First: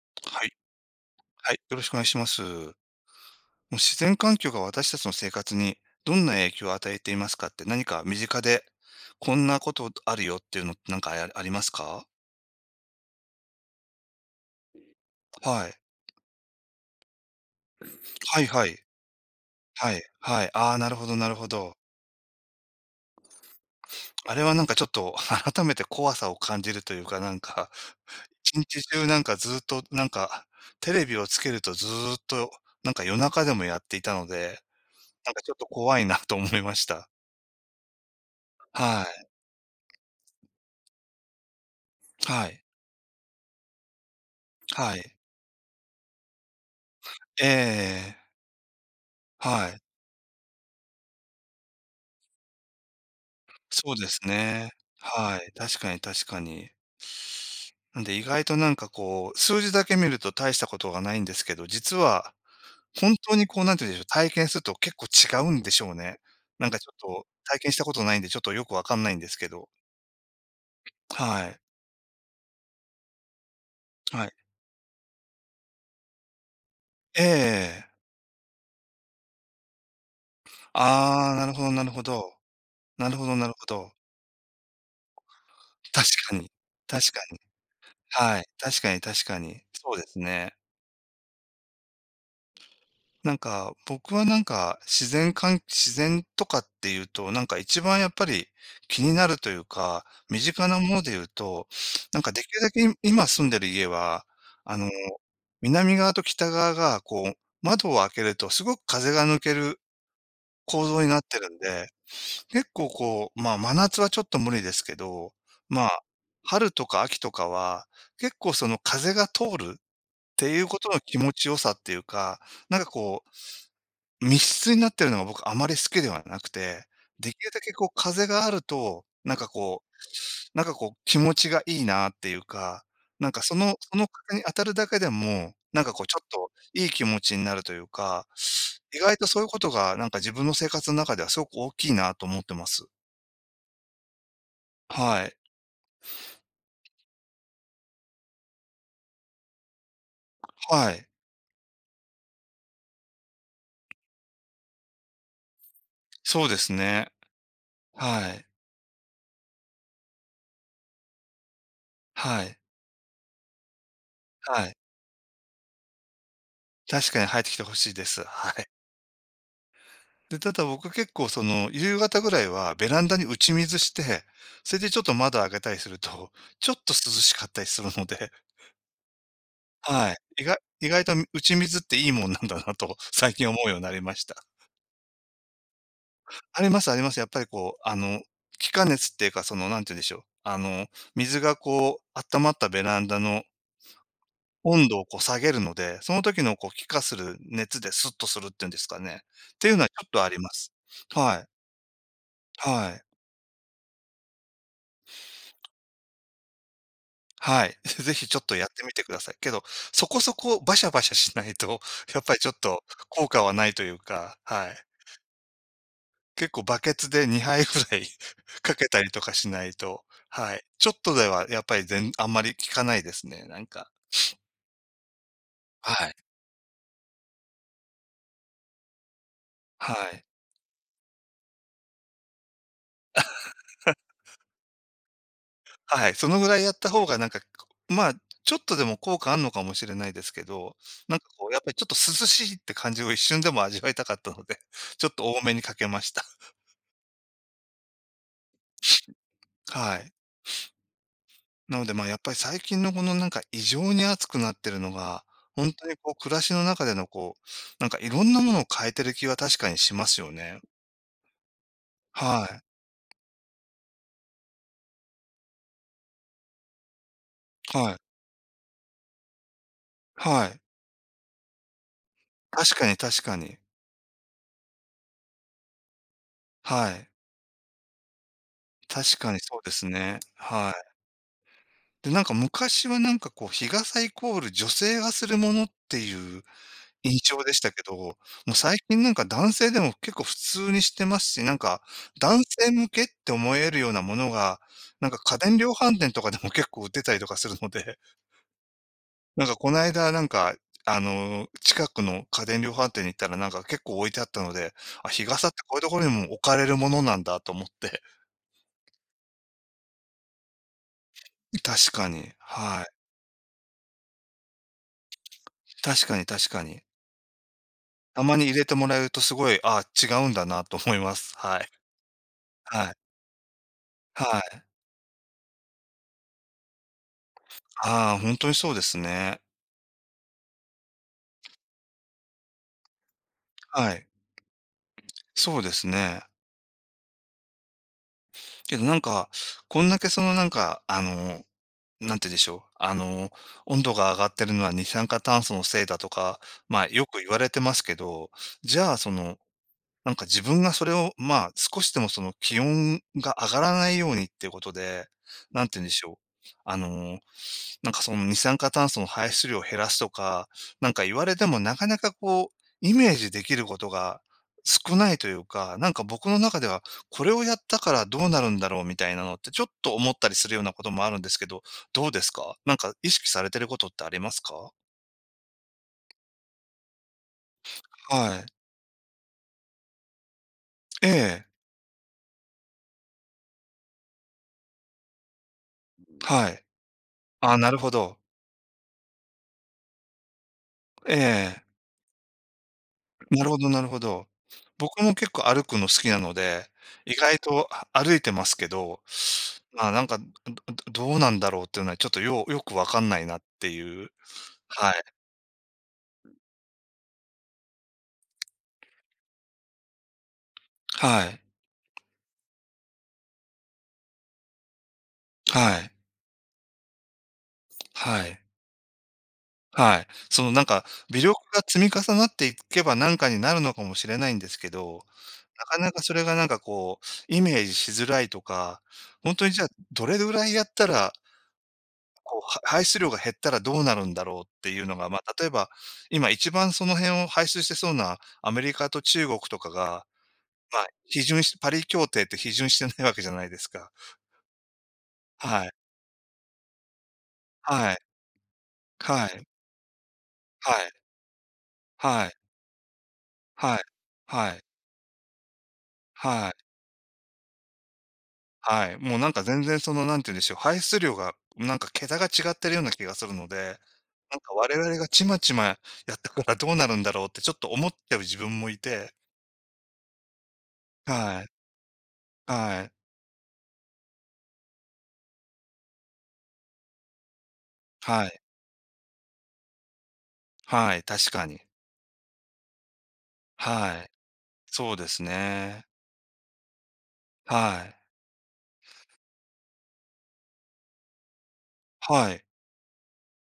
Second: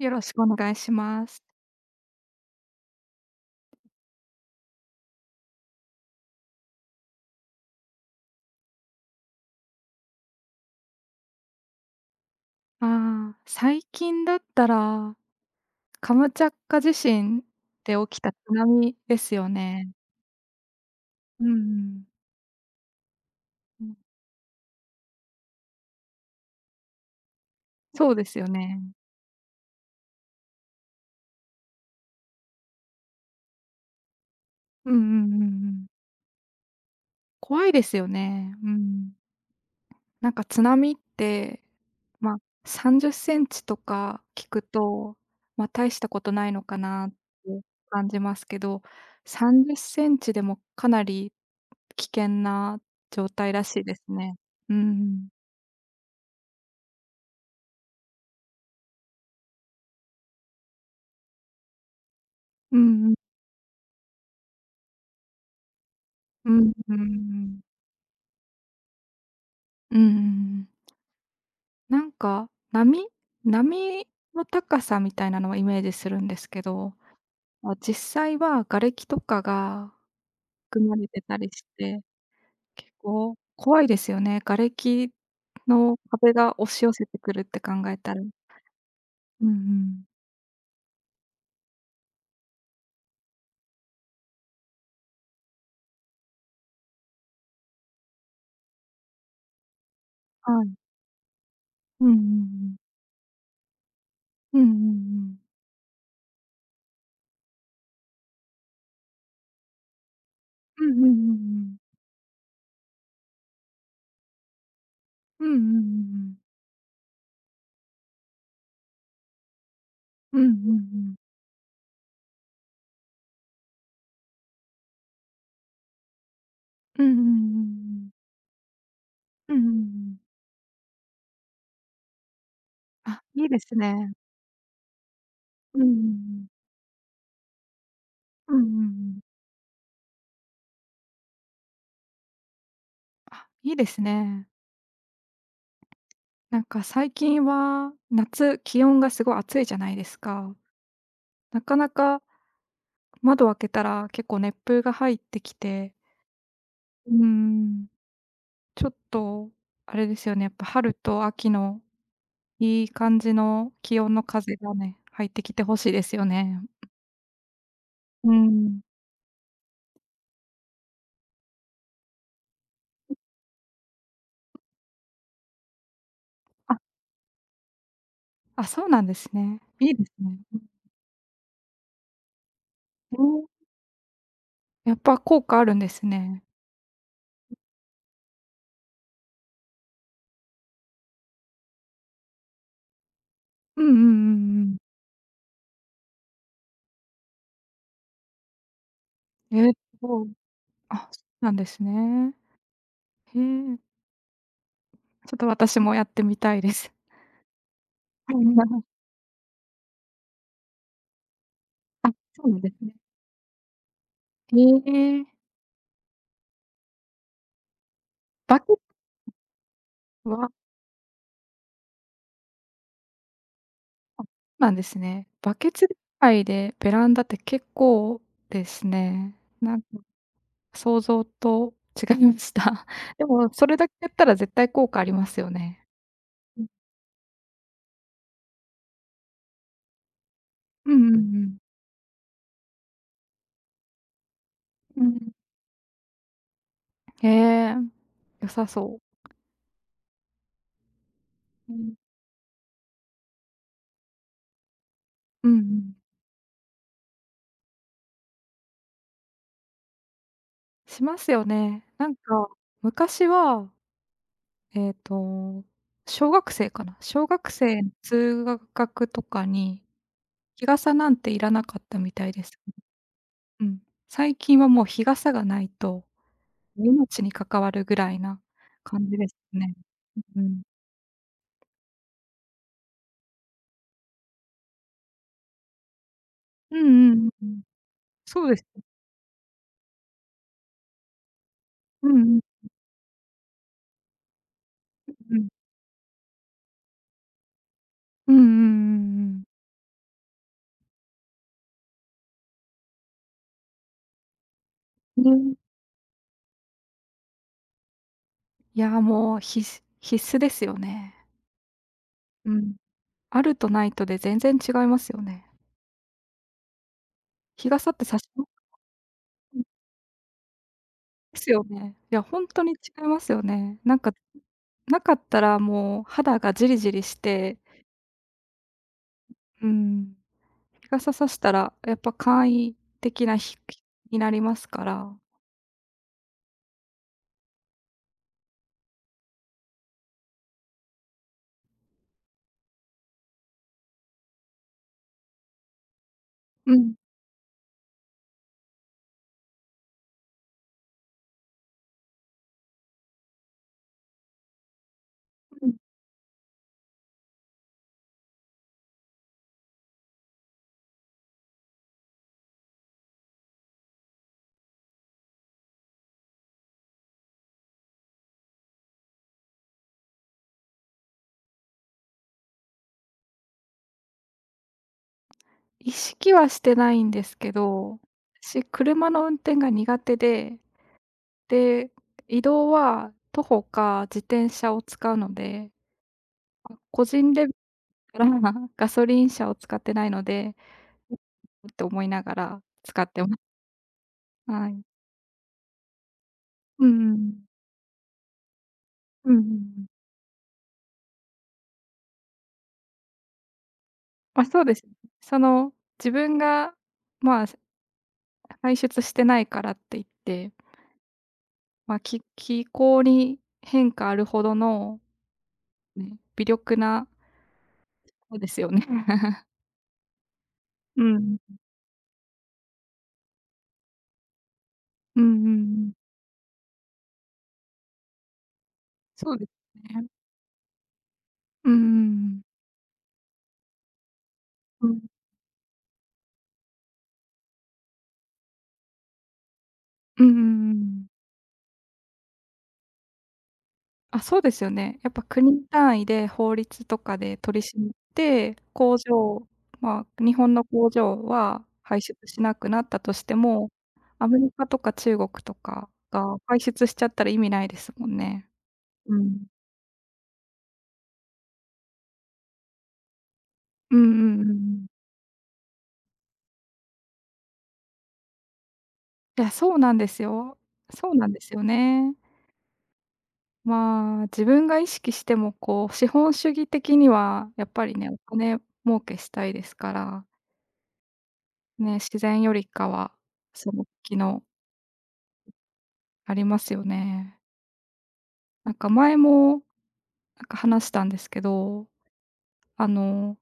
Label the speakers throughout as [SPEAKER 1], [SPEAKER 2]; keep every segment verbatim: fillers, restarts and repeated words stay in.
[SPEAKER 1] よろしく
[SPEAKER 2] は
[SPEAKER 1] お
[SPEAKER 2] い。
[SPEAKER 1] 願いします。
[SPEAKER 2] はい、よろしくお願いします。もう自然環境が私たちの生活にどんな影響を与えていますかって、何か身近でこんなことあるよっていうのってなんかあありますか？
[SPEAKER 1] ああ、最近だったら、
[SPEAKER 2] はい。
[SPEAKER 1] カムチャッカ地震で起きた津
[SPEAKER 2] はいはい。
[SPEAKER 1] 波ですよね。
[SPEAKER 2] はい、はい。ああ、なるほどなる
[SPEAKER 1] う
[SPEAKER 2] ほ
[SPEAKER 1] んう
[SPEAKER 2] ど。
[SPEAKER 1] ん。うん、
[SPEAKER 2] あれはなんかちょっと 改めて怖さを感じるというか、なんか、
[SPEAKER 1] そうですよ
[SPEAKER 2] 一
[SPEAKER 1] ね。
[SPEAKER 2] 日中なんかずっとなんか、テレビをつけるとずーっとなんか夜中でもやっていたので、
[SPEAKER 1] うんうん
[SPEAKER 2] なん
[SPEAKER 1] う
[SPEAKER 2] か
[SPEAKER 1] んう
[SPEAKER 2] ちょっと
[SPEAKER 1] ん。
[SPEAKER 2] 怖いなと思いました。
[SPEAKER 1] 怖いですよね。う
[SPEAKER 2] は
[SPEAKER 1] ん。
[SPEAKER 2] い。
[SPEAKER 1] なんか津波って、まあ、
[SPEAKER 2] はい。
[SPEAKER 1] さんじゅっセンチとか聞く
[SPEAKER 2] はい。
[SPEAKER 1] と、まあ、大したことないのかなって
[SPEAKER 2] えー
[SPEAKER 1] 感
[SPEAKER 2] ええ。
[SPEAKER 1] じますけど、30
[SPEAKER 2] は
[SPEAKER 1] セ
[SPEAKER 2] い、
[SPEAKER 1] ンチでもかなり危険な状態らしい
[SPEAKER 2] そ
[SPEAKER 1] で
[SPEAKER 2] う
[SPEAKER 1] す
[SPEAKER 2] です
[SPEAKER 1] ね。
[SPEAKER 2] ね。
[SPEAKER 1] うん。
[SPEAKER 2] はい、確かに確かに。なんで意外となんかこう、数字だけ見ると大したことがないんですけど、実は
[SPEAKER 1] うんうん
[SPEAKER 2] 本当にこう、なんて言うんでしょう、体験すると結構違うんでしょうね。
[SPEAKER 1] う
[SPEAKER 2] なん
[SPEAKER 1] ん、
[SPEAKER 2] かちょっ
[SPEAKER 1] うんう
[SPEAKER 2] と体
[SPEAKER 1] ん、
[SPEAKER 2] 験したことないんで、ちょっとよくわかんないんですけど。
[SPEAKER 1] うん。
[SPEAKER 2] はい。
[SPEAKER 1] なんか、波波
[SPEAKER 2] はい。
[SPEAKER 1] の高さみたいなのはイメージするんですけど、
[SPEAKER 2] ええ
[SPEAKER 1] ま、
[SPEAKER 2] ええ。
[SPEAKER 1] 実際は瓦礫とかが含まれて
[SPEAKER 2] ああー、
[SPEAKER 1] た
[SPEAKER 2] な
[SPEAKER 1] り
[SPEAKER 2] るほ
[SPEAKER 1] し
[SPEAKER 2] どなる
[SPEAKER 1] て、
[SPEAKER 2] ほど。
[SPEAKER 1] 結
[SPEAKER 2] なるほど
[SPEAKER 1] 構
[SPEAKER 2] なるほ
[SPEAKER 1] 怖い
[SPEAKER 2] ど。
[SPEAKER 1] ですよね。瓦礫の
[SPEAKER 2] 確
[SPEAKER 1] 壁
[SPEAKER 2] かに。
[SPEAKER 1] が押し寄せ
[SPEAKER 2] 確
[SPEAKER 1] て
[SPEAKER 2] か
[SPEAKER 1] く
[SPEAKER 2] に。
[SPEAKER 1] るって考えたら。
[SPEAKER 2] はい、確かに確か
[SPEAKER 1] うんう
[SPEAKER 2] に。そうで
[SPEAKER 1] ん。
[SPEAKER 2] すね。なんか、僕はなんか、自然か自然とかっていうと、なんか一番やっぱり気になるというか、身
[SPEAKER 1] は
[SPEAKER 2] 近
[SPEAKER 1] い。
[SPEAKER 2] なもので言うと、
[SPEAKER 1] うんうんう
[SPEAKER 2] なんかできるだけ
[SPEAKER 1] ん。
[SPEAKER 2] 今今住んでる家は、
[SPEAKER 1] うんうんう
[SPEAKER 2] あの、
[SPEAKER 1] ん。
[SPEAKER 2] 南側と北側がこう、窓を開けるとすごく風が抜ける構造になってるんで、結構こう、まあ、真夏はちょっと無理ですけど、
[SPEAKER 1] うんうんうんう
[SPEAKER 2] まあ、
[SPEAKER 1] ん。
[SPEAKER 2] 春とか秋とかは、結構その風が通るっ
[SPEAKER 1] うん
[SPEAKER 2] て
[SPEAKER 1] うん
[SPEAKER 2] いう
[SPEAKER 1] うんう
[SPEAKER 2] ことの気
[SPEAKER 1] ん。
[SPEAKER 2] 持ちよさっていうか、なんかこう密室になってるのが僕あまり好きではなくて、
[SPEAKER 1] うんうんう
[SPEAKER 2] できるだけこう
[SPEAKER 1] ん。
[SPEAKER 2] 風があると、
[SPEAKER 1] うんうんうんうんうん。うん
[SPEAKER 2] なんか
[SPEAKER 1] うんう
[SPEAKER 2] こ
[SPEAKER 1] ん。
[SPEAKER 2] うなんかこう気持ちがいいなっていうか、
[SPEAKER 1] あ、
[SPEAKER 2] なんか
[SPEAKER 1] いい
[SPEAKER 2] そ
[SPEAKER 1] です
[SPEAKER 2] のその
[SPEAKER 1] ね。
[SPEAKER 2] 風に当たるだけでも、
[SPEAKER 1] う
[SPEAKER 2] な
[SPEAKER 1] んう
[SPEAKER 2] ん
[SPEAKER 1] んう
[SPEAKER 2] かこうちょっ
[SPEAKER 1] ん。
[SPEAKER 2] といい気持ちになるというか、
[SPEAKER 1] うんうんう
[SPEAKER 2] 意外
[SPEAKER 1] ん。
[SPEAKER 2] とそういうことがなんか自分の生活の中ではすごく大きいなと思ってます。
[SPEAKER 1] あ、いいですね。
[SPEAKER 2] はい。
[SPEAKER 1] なんか最近は夏、気温がすごい暑いじゃないですか。
[SPEAKER 2] はい。
[SPEAKER 1] なかなか窓を開けたら結構熱風が入ってきて、
[SPEAKER 2] そうですね。
[SPEAKER 1] うーん、
[SPEAKER 2] はい。
[SPEAKER 1] ちょっとあれですよね、やっぱ春と秋の
[SPEAKER 2] はい。
[SPEAKER 1] いい感じの気温の風
[SPEAKER 2] は
[SPEAKER 1] が
[SPEAKER 2] い。
[SPEAKER 1] ね、入ってきてほしいですよね。
[SPEAKER 2] 確かに入ってきてほしいです。
[SPEAKER 1] う
[SPEAKER 2] はい。
[SPEAKER 1] ん。
[SPEAKER 2] で、ただ僕結構その、夕方ぐらいはベランダに打ち水して、それでちょっと窓開けたりすると、ちょっ
[SPEAKER 1] あ、
[SPEAKER 2] と涼しかったりするので、
[SPEAKER 1] あ、そうなんですね。いいで
[SPEAKER 2] は
[SPEAKER 1] すね。
[SPEAKER 2] い。意外意外と打ち水っていいもんなんだなと
[SPEAKER 1] う
[SPEAKER 2] 最近
[SPEAKER 1] ん、
[SPEAKER 2] 思うようになりました。
[SPEAKER 1] やっぱ効果あるんですね。
[SPEAKER 2] ありますあります。やっぱりこう、あの、気化熱っていうか、その、なんて言うんでしょう。あの、水がこう、温まったベランダの
[SPEAKER 1] うんうんうんうん。
[SPEAKER 2] 温度をこう下げるので、その時のこう気化する熱でスッとするっていうんですかね。って
[SPEAKER 1] え
[SPEAKER 2] い
[SPEAKER 1] っ
[SPEAKER 2] うのはちょっと
[SPEAKER 1] と、
[SPEAKER 2] あります。
[SPEAKER 1] あ、そ
[SPEAKER 2] は
[SPEAKER 1] う
[SPEAKER 2] い。
[SPEAKER 1] なんですね。
[SPEAKER 2] はい。
[SPEAKER 1] へえ、ちょっと私もやってみたいです。
[SPEAKER 2] はい。ぜひちょっとやってみ てください。けど、そこそこバシャバシャしないと、
[SPEAKER 1] あ、
[SPEAKER 2] やっぱり
[SPEAKER 1] そ
[SPEAKER 2] ちょ
[SPEAKER 1] う
[SPEAKER 2] っ
[SPEAKER 1] なんで
[SPEAKER 2] と
[SPEAKER 1] すね。
[SPEAKER 2] 効果はないというか、
[SPEAKER 1] へ
[SPEAKER 2] はい。
[SPEAKER 1] え、
[SPEAKER 2] 結構バケツでにはいぐらい
[SPEAKER 1] バ
[SPEAKER 2] か
[SPEAKER 1] ケツ
[SPEAKER 2] けたりとかしないと、
[SPEAKER 1] は
[SPEAKER 2] はい。ちょっとではやっぱり全あんまり効かないですね、なんか。
[SPEAKER 1] あ、そうなんですね。バケツ1
[SPEAKER 2] はい。
[SPEAKER 1] 杯でベランダって結構ですね。なんか
[SPEAKER 2] はい。
[SPEAKER 1] 想像と違いました。でもそれだけやったら絶対効果ありますよね。
[SPEAKER 2] はい。そのぐら
[SPEAKER 1] う
[SPEAKER 2] い
[SPEAKER 1] ん、
[SPEAKER 2] やった方がなんか、まあ、ちょっとでも効果あんのかもしれないですけど、
[SPEAKER 1] うんうん
[SPEAKER 2] なん
[SPEAKER 1] う
[SPEAKER 2] かこうや
[SPEAKER 1] ん。
[SPEAKER 2] っぱりちょっと涼しいって感じを一瞬でも味わいたかったので、
[SPEAKER 1] う
[SPEAKER 2] ちょっ
[SPEAKER 1] ん。
[SPEAKER 2] と多めにかけました。
[SPEAKER 1] へえ、良さそう。
[SPEAKER 2] はい。
[SPEAKER 1] う
[SPEAKER 2] なので、
[SPEAKER 1] ん。
[SPEAKER 2] ま、あやっぱり最近のこのなんか異常に暑くなってるのが、
[SPEAKER 1] うんう
[SPEAKER 2] 本当
[SPEAKER 1] ん。
[SPEAKER 2] にこう暮らしの中でのこう、なんかいろんなものを変えてる気は確かにしますよね。
[SPEAKER 1] しますよね。なん
[SPEAKER 2] は
[SPEAKER 1] か、
[SPEAKER 2] い。
[SPEAKER 1] 昔はえっと、小学生かな。小学生の
[SPEAKER 2] はい。
[SPEAKER 1] 通学とかに、
[SPEAKER 2] はい。
[SPEAKER 1] 日傘なんていらなかったみたいです。
[SPEAKER 2] 確かに確かに。
[SPEAKER 1] うん。最近はもう日傘がないと、
[SPEAKER 2] はい。
[SPEAKER 1] 命に関わるぐらいな感じ
[SPEAKER 2] 確
[SPEAKER 1] で
[SPEAKER 2] か
[SPEAKER 1] す
[SPEAKER 2] にそうで
[SPEAKER 1] ね。
[SPEAKER 2] すね。
[SPEAKER 1] うん。
[SPEAKER 2] はい。で、なんか昔はなんかこう日傘イコール女性がするものっていう
[SPEAKER 1] うんう
[SPEAKER 2] 印
[SPEAKER 1] ん
[SPEAKER 2] 象
[SPEAKER 1] う
[SPEAKER 2] でし
[SPEAKER 1] ん。
[SPEAKER 2] たけど、も
[SPEAKER 1] そう
[SPEAKER 2] う
[SPEAKER 1] です。
[SPEAKER 2] 最近なんか男性でも結構普通にしてますし、なんか
[SPEAKER 1] うんう
[SPEAKER 2] 男
[SPEAKER 1] ん。
[SPEAKER 2] 性向けって思えるようなものが、なん
[SPEAKER 1] う
[SPEAKER 2] か家
[SPEAKER 1] ん。
[SPEAKER 2] 電量販店とかでも結構売ってたりとかするので、
[SPEAKER 1] うんうんう ん
[SPEAKER 2] なんかこの間なんか、あの、近くの家電量販店に行ったらなんか結構置いてあったので、あ、日
[SPEAKER 1] う
[SPEAKER 2] 傘
[SPEAKER 1] ん。
[SPEAKER 2] って
[SPEAKER 1] ね。
[SPEAKER 2] こういうところにも置かれるものなんだと思って。
[SPEAKER 1] いや、もう必須必須ですよね。
[SPEAKER 2] 確かに、
[SPEAKER 1] うん。
[SPEAKER 2] はい。
[SPEAKER 1] あるとないとで全然違いますよね。
[SPEAKER 2] 確かに確かに。
[SPEAKER 1] 日傘って差
[SPEAKER 2] た
[SPEAKER 1] し
[SPEAKER 2] ま
[SPEAKER 1] ま
[SPEAKER 2] に
[SPEAKER 1] す？
[SPEAKER 2] 入れてもらえるとすごい、あ、違うんだなと思います。
[SPEAKER 1] です
[SPEAKER 2] は
[SPEAKER 1] よ
[SPEAKER 2] い。
[SPEAKER 1] ね。いや、ほんとに
[SPEAKER 2] はい。
[SPEAKER 1] 違いますよね。なんか
[SPEAKER 2] はい。
[SPEAKER 1] なかったらもう肌がジリジリして、
[SPEAKER 2] ああ、ほにそうですね。
[SPEAKER 1] うん、日傘差したらやっぱ簡易的な日
[SPEAKER 2] はい。
[SPEAKER 1] になりますから、
[SPEAKER 2] そうですね。けどなんか、こんだけそのなんか、あの、なんて言うんでしょう。あの、温度が上がってるのは二酸化炭素のせいだとか、
[SPEAKER 1] う
[SPEAKER 2] まあ
[SPEAKER 1] ん、
[SPEAKER 2] よく言われてますけど、じゃあその、なんか自分がそれを、まあ、少しでもその気温が上がらないようにっていうことで、な
[SPEAKER 1] う
[SPEAKER 2] ん
[SPEAKER 1] ん、
[SPEAKER 2] て言うんでしょう。あの、なんかその二酸化炭素の排出量を減らすとか、なんか言われてもなかなかこう、イメージできることが少ないというか、なんか僕の中ではこれをやったからどうなるんだろうみたいなのってちょっと思ったりするようなこともあるんですけど、どうですかなんか意識されてることってありますか。
[SPEAKER 1] 意識はしてないんですけど、
[SPEAKER 2] はい。
[SPEAKER 1] 私車の運転が苦手で、
[SPEAKER 2] ええ。
[SPEAKER 1] で、移動は徒歩か自転車を使うので、
[SPEAKER 2] はい。
[SPEAKER 1] 個人レベ
[SPEAKER 2] あ、なるほど。
[SPEAKER 1] ルから ガソリン車を使ってないので、
[SPEAKER 2] ええ。
[SPEAKER 1] って思いながら使ってま
[SPEAKER 2] なるほ
[SPEAKER 1] す。
[SPEAKER 2] どなるほど。
[SPEAKER 1] はい。
[SPEAKER 2] 僕も結構歩くの好きなので、
[SPEAKER 1] うん
[SPEAKER 2] 意
[SPEAKER 1] うん。
[SPEAKER 2] 外とあ歩いてますけど、
[SPEAKER 1] うんうんう
[SPEAKER 2] まあ、
[SPEAKER 1] ん。
[SPEAKER 2] なんか、どどどうなんだろうっていうのはちょっとようよくわかんないなっていう。
[SPEAKER 1] あ、そうです。
[SPEAKER 2] はい。
[SPEAKER 1] その、自分が、まあ、排出してないからって言って、
[SPEAKER 2] はい。
[SPEAKER 1] まあ、気気候に変化あるほどの、
[SPEAKER 2] はい。
[SPEAKER 1] ね、微力な
[SPEAKER 2] は
[SPEAKER 1] そう
[SPEAKER 2] い。
[SPEAKER 1] ですよね。
[SPEAKER 2] はい。そのなんか、
[SPEAKER 1] う
[SPEAKER 2] 微力
[SPEAKER 1] ん。
[SPEAKER 2] が積み重なっていけばなんかになるのかもしれないんですけど、
[SPEAKER 1] うんうんう
[SPEAKER 2] なかな
[SPEAKER 1] ん。
[SPEAKER 2] かそれがなんかこう、イメージしづらいとか、ほ
[SPEAKER 1] そ
[SPEAKER 2] ん
[SPEAKER 1] う
[SPEAKER 2] と
[SPEAKER 1] で
[SPEAKER 2] に
[SPEAKER 1] す
[SPEAKER 2] じゃあ、ど
[SPEAKER 1] ね。
[SPEAKER 2] れぐらいやったら
[SPEAKER 1] うんうんう
[SPEAKER 2] こ
[SPEAKER 1] ん。
[SPEAKER 2] う、は排出量が減ったらどうなるんだろうっていう
[SPEAKER 1] う
[SPEAKER 2] の
[SPEAKER 1] ん。
[SPEAKER 2] が、まあ、例えば、今一番その辺を排出してそうなアメリカと中国とかが、
[SPEAKER 1] うんうんう
[SPEAKER 2] まあ、
[SPEAKER 1] ん。
[SPEAKER 2] 批准しパリ協定って批准してないわけじゃないですか。
[SPEAKER 1] あ、そうですよね。やっぱ
[SPEAKER 2] は
[SPEAKER 1] 国
[SPEAKER 2] い。
[SPEAKER 1] 単位で法律とかで取り締まっ
[SPEAKER 2] はい。
[SPEAKER 1] て、工
[SPEAKER 2] はい。
[SPEAKER 1] 場まあ、日本の
[SPEAKER 2] は
[SPEAKER 1] 工
[SPEAKER 2] い。
[SPEAKER 1] 場は排出
[SPEAKER 2] はい。
[SPEAKER 1] しなくなったとしても、
[SPEAKER 2] はい。
[SPEAKER 1] アメリ
[SPEAKER 2] はい。
[SPEAKER 1] カとか中国とかが
[SPEAKER 2] は
[SPEAKER 1] 排
[SPEAKER 2] い。
[SPEAKER 1] 出しちゃったら意味ないですもんね。
[SPEAKER 2] はい。も
[SPEAKER 1] う
[SPEAKER 2] うなんか
[SPEAKER 1] ん。
[SPEAKER 2] 全然その、なんて言うんでしょう、排出量がなんか桁が違ってるような気がするので、
[SPEAKER 1] うんう
[SPEAKER 2] なん
[SPEAKER 1] んうんう
[SPEAKER 2] か我
[SPEAKER 1] ん。
[SPEAKER 2] 々がちまちまやったからどうなるんだろうってちょっと思っちゃう自分もいて。
[SPEAKER 1] いや、そうなんですよ。そうなんで
[SPEAKER 2] はい。
[SPEAKER 1] すよね。
[SPEAKER 2] はい。
[SPEAKER 1] まあ、自分が意識してもこう資本主義的にはやっぱりね、お
[SPEAKER 2] はい。
[SPEAKER 1] 金儲けしたいですから、
[SPEAKER 2] はい、確かに。
[SPEAKER 1] ね、自然よりかはその
[SPEAKER 2] はい。
[SPEAKER 1] 時の
[SPEAKER 2] そうですね。
[SPEAKER 1] ありますよね。
[SPEAKER 2] はい。
[SPEAKER 1] なんか前も、なんか話したんですけど、
[SPEAKER 2] はい。
[SPEAKER 1] あの、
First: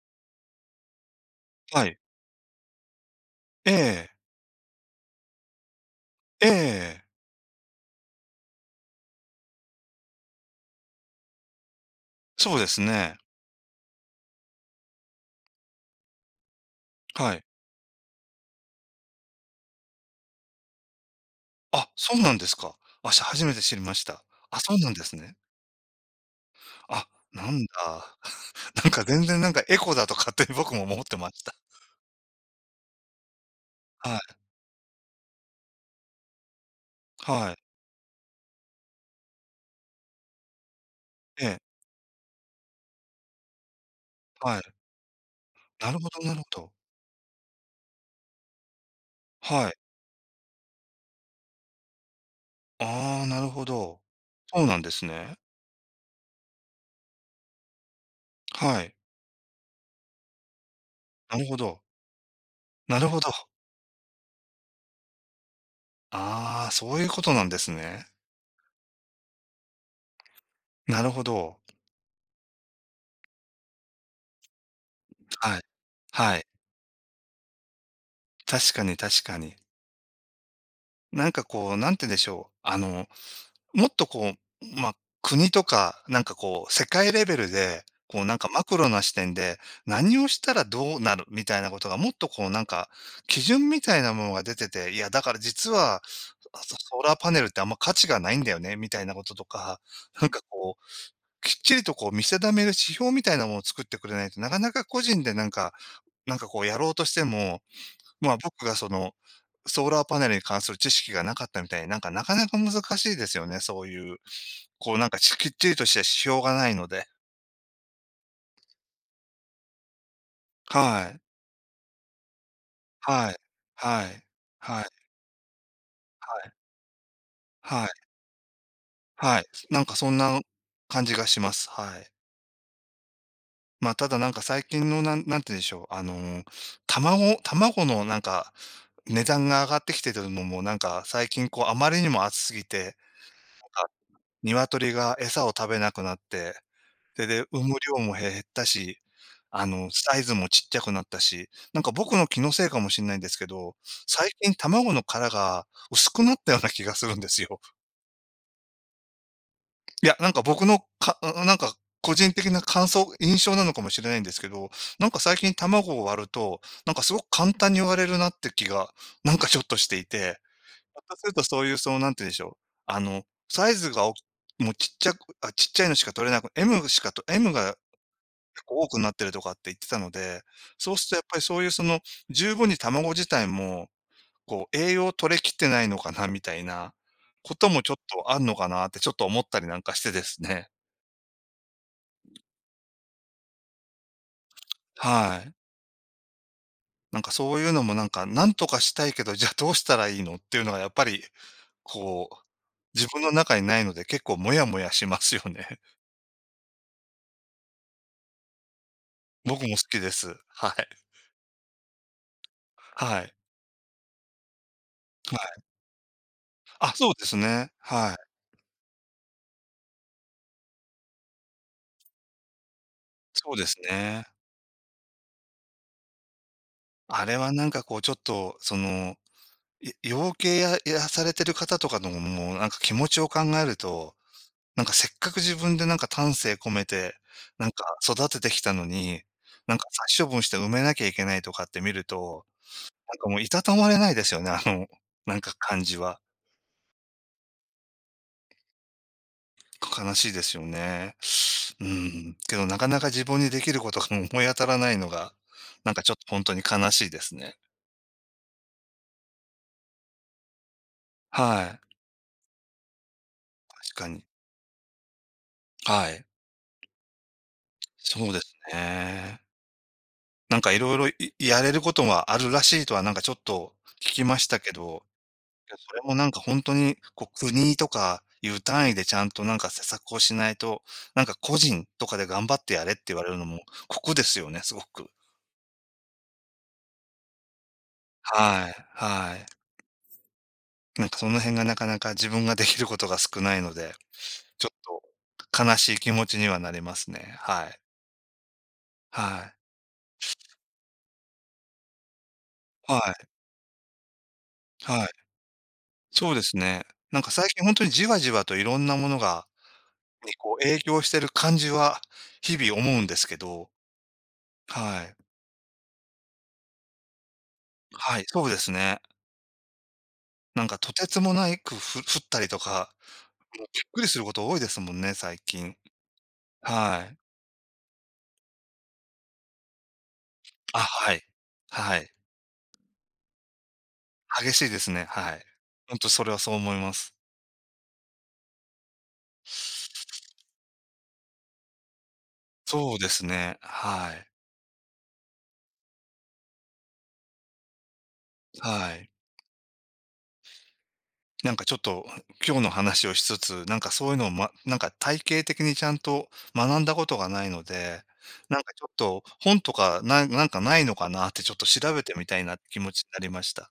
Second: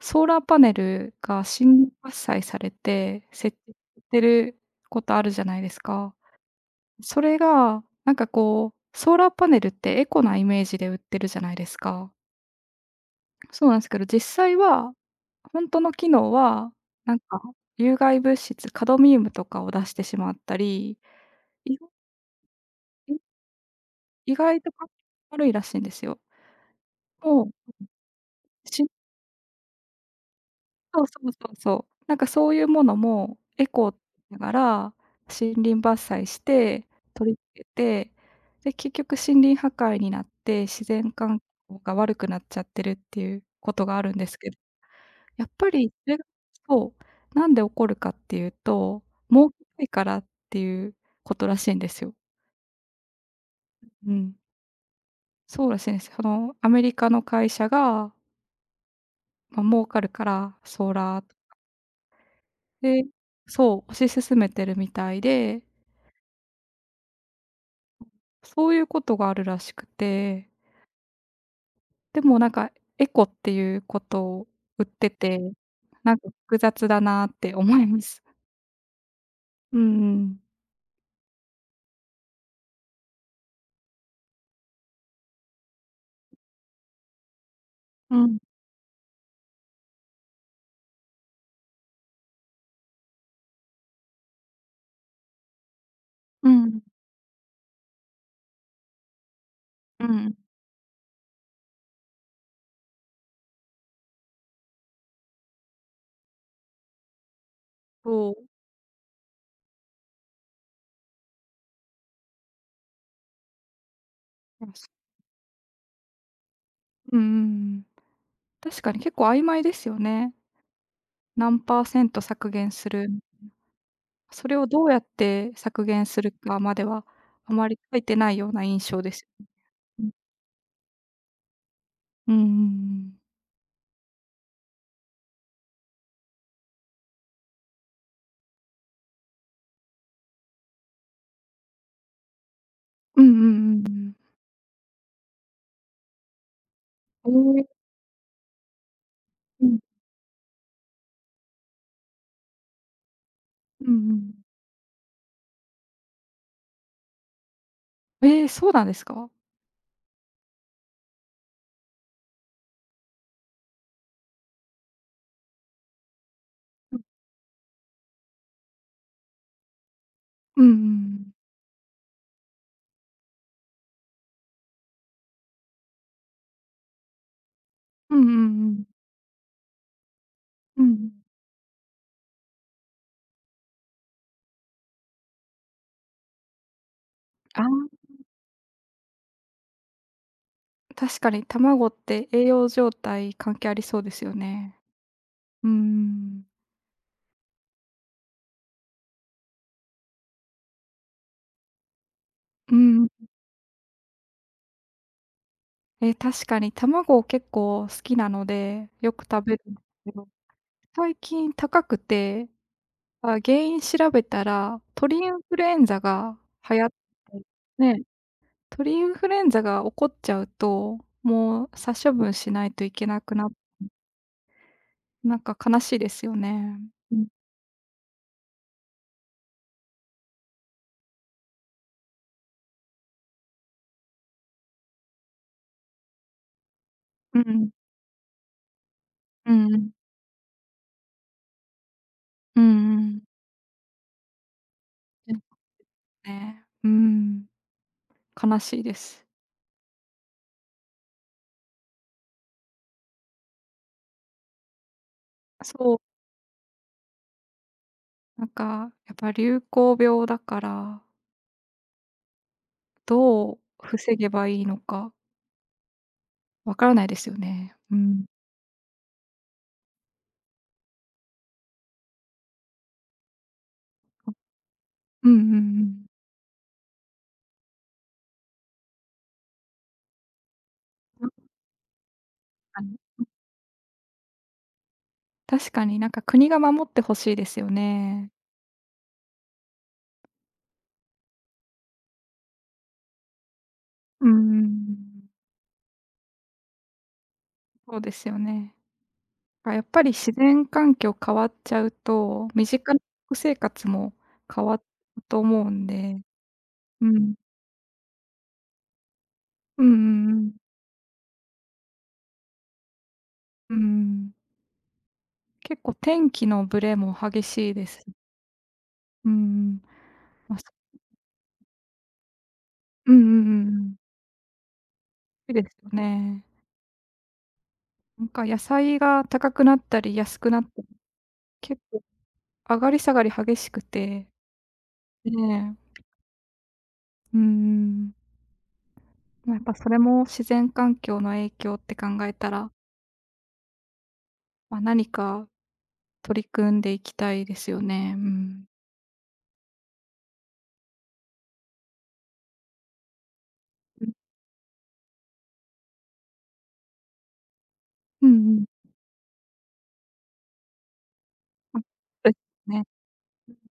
[SPEAKER 1] ソーラーパネルが
[SPEAKER 2] は
[SPEAKER 1] 新
[SPEAKER 2] い。
[SPEAKER 1] 発伐採されて、設
[SPEAKER 2] え
[SPEAKER 1] 置し
[SPEAKER 2] え。
[SPEAKER 1] てることあるじゃないですか。
[SPEAKER 2] ええ。
[SPEAKER 1] それが、なんかこう、ソーラーパネルってエコなイメージで売ってるじゃないですか。
[SPEAKER 2] そうですね。
[SPEAKER 1] そうなんですけど、実際は、本当の機能は、なん
[SPEAKER 2] は
[SPEAKER 1] か
[SPEAKER 2] い。
[SPEAKER 1] 有害物質、カドミウムとかを出してしまったり、
[SPEAKER 2] あ、そうなんですか。あ、し初めて知りました。
[SPEAKER 1] 意外
[SPEAKER 2] あ、
[SPEAKER 1] 意外と
[SPEAKER 2] そうなんですね。
[SPEAKER 1] 悪いらしいんですよ。
[SPEAKER 2] あ、
[SPEAKER 1] も
[SPEAKER 2] な
[SPEAKER 1] う
[SPEAKER 2] んだ。なん
[SPEAKER 1] し
[SPEAKER 2] か全然なんかエコだと勝手に僕も思
[SPEAKER 1] そ
[SPEAKER 2] っ
[SPEAKER 1] うそ
[SPEAKER 2] てま
[SPEAKER 1] うそ
[SPEAKER 2] した。
[SPEAKER 1] うそう。なんかそういうものも、エコー
[SPEAKER 2] はい。
[SPEAKER 1] ながら、森林伐採して、取り
[SPEAKER 2] はい。
[SPEAKER 1] 付けて、で、結局森林破壊になって、自然環
[SPEAKER 2] ええ。
[SPEAKER 1] 境が悪くなっちゃってるっていうことがあるんですけ
[SPEAKER 2] は
[SPEAKER 1] ど、
[SPEAKER 2] い。
[SPEAKER 1] やっぱり
[SPEAKER 2] なる
[SPEAKER 1] そ
[SPEAKER 2] ほ
[SPEAKER 1] れが
[SPEAKER 2] どなるほど。
[SPEAKER 1] そう、なんで起こるかっていうと、儲け
[SPEAKER 2] はい。
[SPEAKER 1] たいからっていうことらしいんですよ。
[SPEAKER 2] ああ、なるほど。
[SPEAKER 1] うん。
[SPEAKER 2] そうなんですね。
[SPEAKER 1] そうらしいんです。その、アメリカの会社が、
[SPEAKER 2] はい。
[SPEAKER 1] まあ、儲かるから、ソーラー
[SPEAKER 2] なるほど。な
[SPEAKER 1] で
[SPEAKER 2] るほど。
[SPEAKER 1] そう、推し進めてるみたいで
[SPEAKER 2] ああ、そういうことなんですね。
[SPEAKER 1] そういうことがあるらしくて、
[SPEAKER 2] なるほど。
[SPEAKER 1] でもなんかエコっていうことを売ってて、
[SPEAKER 2] はい。
[SPEAKER 1] なんか
[SPEAKER 2] はい。
[SPEAKER 1] 複雑だなって思います。
[SPEAKER 2] 確かに確かに。
[SPEAKER 1] うんうん。
[SPEAKER 2] なんかこう、なんて言うんでしょう。あの、もっとこう、まあ、国とか、なんかこう、世界レベルで、
[SPEAKER 1] う
[SPEAKER 2] こうなん
[SPEAKER 1] ん。
[SPEAKER 2] かマクロな視点で、何をしたらどうなるみたいなことが、もっとこうなんか、基準みたいなものが出てて、いやだから実は、
[SPEAKER 1] う
[SPEAKER 2] ソ
[SPEAKER 1] ん
[SPEAKER 2] ソーラーパネルってあんま価値がないんだよね、みたいなこととか、
[SPEAKER 1] う
[SPEAKER 2] なん
[SPEAKER 1] ん。
[SPEAKER 2] かこう、きっちりとこう見定める指標みたいなものを作ってくれないと、なかなか個人でなんかなんかこうやろうとしても、
[SPEAKER 1] そ
[SPEAKER 2] まあ、
[SPEAKER 1] う。
[SPEAKER 2] 僕がその、ソーラーパネルに関する知識がなかったみたいに、なんかなかなか難しいですよね、そういう、
[SPEAKER 1] ます。
[SPEAKER 2] こうなんか、ちきっちりとした指標がないので。
[SPEAKER 1] うんうんうん。確かに結構曖昧ですよね。
[SPEAKER 2] はい。
[SPEAKER 1] 何％パーセント削減する、
[SPEAKER 2] はい。はい。
[SPEAKER 1] それを
[SPEAKER 2] は
[SPEAKER 1] ど
[SPEAKER 2] い。
[SPEAKER 1] うやって削減する
[SPEAKER 2] はい。
[SPEAKER 1] かまでは、あまり
[SPEAKER 2] はい。
[SPEAKER 1] 書いてないような印象です。
[SPEAKER 2] はい。なんか
[SPEAKER 1] う
[SPEAKER 2] そ
[SPEAKER 1] ん
[SPEAKER 2] んな感じがします。はい。
[SPEAKER 1] うんうん。
[SPEAKER 2] まあ、ただなんか最近の、なんなんて言うんでしょう、あの、卵卵のなんか、値段が上がってきてるのもなんか、最近こうあまりにも暑すぎて、
[SPEAKER 1] うんうんうんう
[SPEAKER 2] なん
[SPEAKER 1] ん
[SPEAKER 2] か
[SPEAKER 1] うん。
[SPEAKER 2] 鶏が餌を食べなくなってそれ
[SPEAKER 1] え
[SPEAKER 2] で
[SPEAKER 1] え、
[SPEAKER 2] 産む量も減ったし、あ
[SPEAKER 1] うん。
[SPEAKER 2] の、サイズもちっちゃくなったし、なんか僕の気のせいかもしんないんですけど、
[SPEAKER 1] うんう
[SPEAKER 2] 最
[SPEAKER 1] ん。
[SPEAKER 2] 近卵の殻が薄くなったような気がするんですよ。
[SPEAKER 1] ええ、そうなんですか？
[SPEAKER 2] いや、なんか僕のかうなんか個人的な感想印象なのかもしれないんですけど、なんか最近卵を割ると、なんかすごく簡単に割れるなって気が、なんかちょっとしていて、
[SPEAKER 1] うんうんう
[SPEAKER 2] ひょっとす
[SPEAKER 1] ん。
[SPEAKER 2] るとそういうその、なんて言うんでしょう、あの、サイズがおもうちっちゃくあ、ちっちゃいのしか取れなく M しかと M が
[SPEAKER 1] うんうん
[SPEAKER 2] 結
[SPEAKER 1] う
[SPEAKER 2] 構
[SPEAKER 1] ん。
[SPEAKER 2] 多くなってるとかって言ってたので、そうするとやっぱりそういうその、十分に卵自体も、こう栄養取れきってないのかなみたいなこ
[SPEAKER 1] あ
[SPEAKER 2] ともちょっ
[SPEAKER 1] あ、
[SPEAKER 2] とあんのかなってちょっと思ったりなんかしてですね。
[SPEAKER 1] 確かに卵って栄養状態関係ありそうですよね。
[SPEAKER 2] はい。
[SPEAKER 1] うん。
[SPEAKER 2] なんかそういうのもなんか、なんとかしたいけど、じゃあどうしたらいいのっていうのがやっぱり、こう、
[SPEAKER 1] う
[SPEAKER 2] 自
[SPEAKER 1] ん。
[SPEAKER 2] 分の中にないので結構モヤモヤしますよね。
[SPEAKER 1] え、確かに卵結構好きなので、よく 食べ
[SPEAKER 2] 僕
[SPEAKER 1] るん
[SPEAKER 2] も好
[SPEAKER 1] です
[SPEAKER 2] きで
[SPEAKER 1] け
[SPEAKER 2] す。
[SPEAKER 1] ど、
[SPEAKER 2] はい。
[SPEAKER 1] 最近高くて、
[SPEAKER 2] はい。
[SPEAKER 1] あ、原因調べたら、鳥イ
[SPEAKER 2] は
[SPEAKER 1] ンフ
[SPEAKER 2] い。
[SPEAKER 1] ルエンザが流行っ
[SPEAKER 2] あ、そうです
[SPEAKER 1] て、
[SPEAKER 2] ね。
[SPEAKER 1] ね、
[SPEAKER 2] はい。
[SPEAKER 1] 鳥インフルエンザが起こっちゃうと、もう殺処分しないといけなくな
[SPEAKER 2] そうですね。
[SPEAKER 1] なんか悲しいですよね。う
[SPEAKER 2] あ
[SPEAKER 1] ん。
[SPEAKER 2] れはなんかこうちょっと、そのい養鶏ややされてる方とかの、もうなんか気持ちを考えると、なんかせっかく自分でなんか丹精込めて、
[SPEAKER 1] うんう
[SPEAKER 2] な
[SPEAKER 1] ん。
[SPEAKER 2] んか育ててきたのに、
[SPEAKER 1] う
[SPEAKER 2] な
[SPEAKER 1] んう
[SPEAKER 2] んか
[SPEAKER 1] ん。
[SPEAKER 2] 殺処分して埋めなきゃいけないとかって見ると、
[SPEAKER 1] うんう
[SPEAKER 2] なん
[SPEAKER 1] ん。
[SPEAKER 2] かもういたたまれないですよね、あの、
[SPEAKER 1] で
[SPEAKER 2] な
[SPEAKER 1] す
[SPEAKER 2] んか感じは。
[SPEAKER 1] ね。うん。悲しいです。
[SPEAKER 2] 悲しいですよね。うん。けどなかなか自分にできることが思い当たらないのが、なん
[SPEAKER 1] そう、
[SPEAKER 2] かちょっと本当に悲しいですね。
[SPEAKER 1] なんか、やっぱ流行病だから、
[SPEAKER 2] はい。
[SPEAKER 1] どう
[SPEAKER 2] 確か
[SPEAKER 1] 防
[SPEAKER 2] に。
[SPEAKER 1] げばいいのか
[SPEAKER 2] はい。
[SPEAKER 1] わからないですよね。うん。
[SPEAKER 2] そうですね。なんかいろいろやれることはあるらしいとはなんかちょっと聞きましたけど、
[SPEAKER 1] うんうんう
[SPEAKER 2] いや、そ
[SPEAKER 1] ん。
[SPEAKER 2] れもなんか本当に、こう、国とかいう単位でちゃんとなんか施策をしないと、なんか
[SPEAKER 1] 確
[SPEAKER 2] 個人とかで頑張って
[SPEAKER 1] か
[SPEAKER 2] やれっ
[SPEAKER 1] に。
[SPEAKER 2] て言われるのも酷ですよね、すごく。
[SPEAKER 1] 確かに、なんか国が守ってほしいですよね。
[SPEAKER 2] はい、はい。なんかその辺がなかなか自分ができることが少ないので、
[SPEAKER 1] うんうんう
[SPEAKER 2] ちょっ
[SPEAKER 1] ん。
[SPEAKER 2] と悲しい気持ちにはなりますね。はい。
[SPEAKER 1] そうですよね。
[SPEAKER 2] はい。
[SPEAKER 1] あ、やっぱり自然環境変わっちゃうと、身近
[SPEAKER 2] は
[SPEAKER 1] な
[SPEAKER 2] い。
[SPEAKER 1] 食生活も変わる
[SPEAKER 2] はい。
[SPEAKER 1] と思うんで。
[SPEAKER 2] そうですね。
[SPEAKER 1] う
[SPEAKER 2] なんか
[SPEAKER 1] ん。
[SPEAKER 2] 最近本当にじわじわといろんなものが
[SPEAKER 1] うんう
[SPEAKER 2] に
[SPEAKER 1] ん。
[SPEAKER 2] こう影響してる感じは日々思うんですけど、
[SPEAKER 1] うんうん。
[SPEAKER 2] はい。
[SPEAKER 1] 結構天気のブレも激しいです。
[SPEAKER 2] はい、そうですね。
[SPEAKER 1] うん。ま、
[SPEAKER 2] な
[SPEAKER 1] そ
[SPEAKER 2] んかとてつもないくふ降ったりとか、
[SPEAKER 1] うんうんう
[SPEAKER 2] びっ
[SPEAKER 1] んうん。
[SPEAKER 2] くりすること多いですもんね、最
[SPEAKER 1] いいで
[SPEAKER 2] 近。
[SPEAKER 1] すよね。
[SPEAKER 2] はい。
[SPEAKER 1] なんか野菜が高くなったり安くなっ
[SPEAKER 2] あ、
[SPEAKER 1] たり、
[SPEAKER 2] はい。
[SPEAKER 1] 結
[SPEAKER 2] は
[SPEAKER 1] 構
[SPEAKER 2] い。
[SPEAKER 1] 上がり下がり激しくて、
[SPEAKER 2] 激しいですね、はい。
[SPEAKER 1] ね
[SPEAKER 2] ほん
[SPEAKER 1] え、
[SPEAKER 2] とそれはそう思います。
[SPEAKER 1] うんうん。ま、やっぱそれも自然環境の影響って考えたら、
[SPEAKER 2] そうですね、はい。
[SPEAKER 1] ま、何か取り組んでいきたいですよね。うん。
[SPEAKER 2] はい。なんかちょっと今日の話をしつつ、なんか
[SPEAKER 1] う
[SPEAKER 2] そう
[SPEAKER 1] ん、
[SPEAKER 2] いうのを、ま、なんか体系的にちゃんと学んだことがないので、
[SPEAKER 1] うんう
[SPEAKER 2] なん
[SPEAKER 1] ん。
[SPEAKER 2] かちょっと本とかななんかないのかなってちょっと
[SPEAKER 1] ま
[SPEAKER 2] 調べてみ
[SPEAKER 1] あ、え、
[SPEAKER 2] たいなって気
[SPEAKER 1] ね、
[SPEAKER 2] 持ちになりました。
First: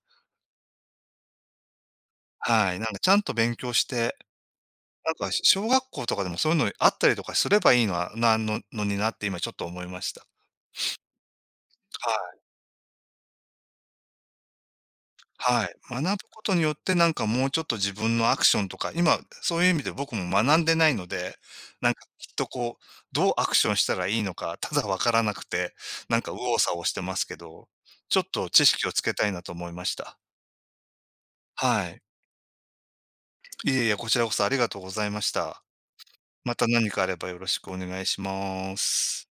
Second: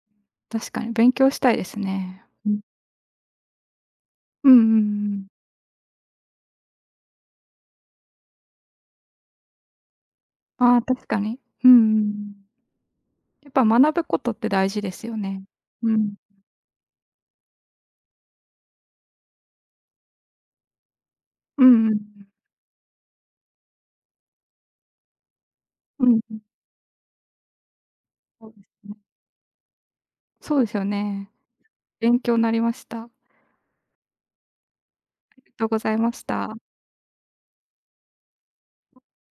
[SPEAKER 1] 確かに勉強したいですね。うん。
[SPEAKER 2] はい。なんかちゃんと勉強して、
[SPEAKER 1] うんうんう
[SPEAKER 2] なん
[SPEAKER 1] ん。
[SPEAKER 2] か小学校とかでもそういうのあったりとかすればいいのはなののになって今ちょっと思いました。
[SPEAKER 1] ああ、確かに。うんうんう
[SPEAKER 2] は
[SPEAKER 1] ん。
[SPEAKER 2] い。
[SPEAKER 1] やっぱ学ぶことって大事ですよね。
[SPEAKER 2] はい。
[SPEAKER 1] うん。
[SPEAKER 2] 学ぶことによって、なんかもうちょっと自分のアクションとか、今そういう意味で僕も学んでないので、
[SPEAKER 1] うん
[SPEAKER 2] な
[SPEAKER 1] う
[SPEAKER 2] んか
[SPEAKER 1] ん。
[SPEAKER 2] きっとこう、どうアクションしたらいいのか、ただわからなくて、
[SPEAKER 1] う
[SPEAKER 2] な
[SPEAKER 1] ん
[SPEAKER 2] んか
[SPEAKER 1] うん。
[SPEAKER 2] 右往左往してますけど、ちょっ
[SPEAKER 1] そ
[SPEAKER 2] と
[SPEAKER 1] うで
[SPEAKER 2] 知識
[SPEAKER 1] す
[SPEAKER 2] を
[SPEAKER 1] ね。
[SPEAKER 2] つけたいなと思いました。
[SPEAKER 1] そうですよね。
[SPEAKER 2] はい。
[SPEAKER 1] 勉強になりました。あ
[SPEAKER 2] いえいえ、こちらこそありがとうございまし
[SPEAKER 1] りが
[SPEAKER 2] た。
[SPEAKER 1] とうございまし
[SPEAKER 2] ま
[SPEAKER 1] た。
[SPEAKER 2] た何かあればよろしくお願いします。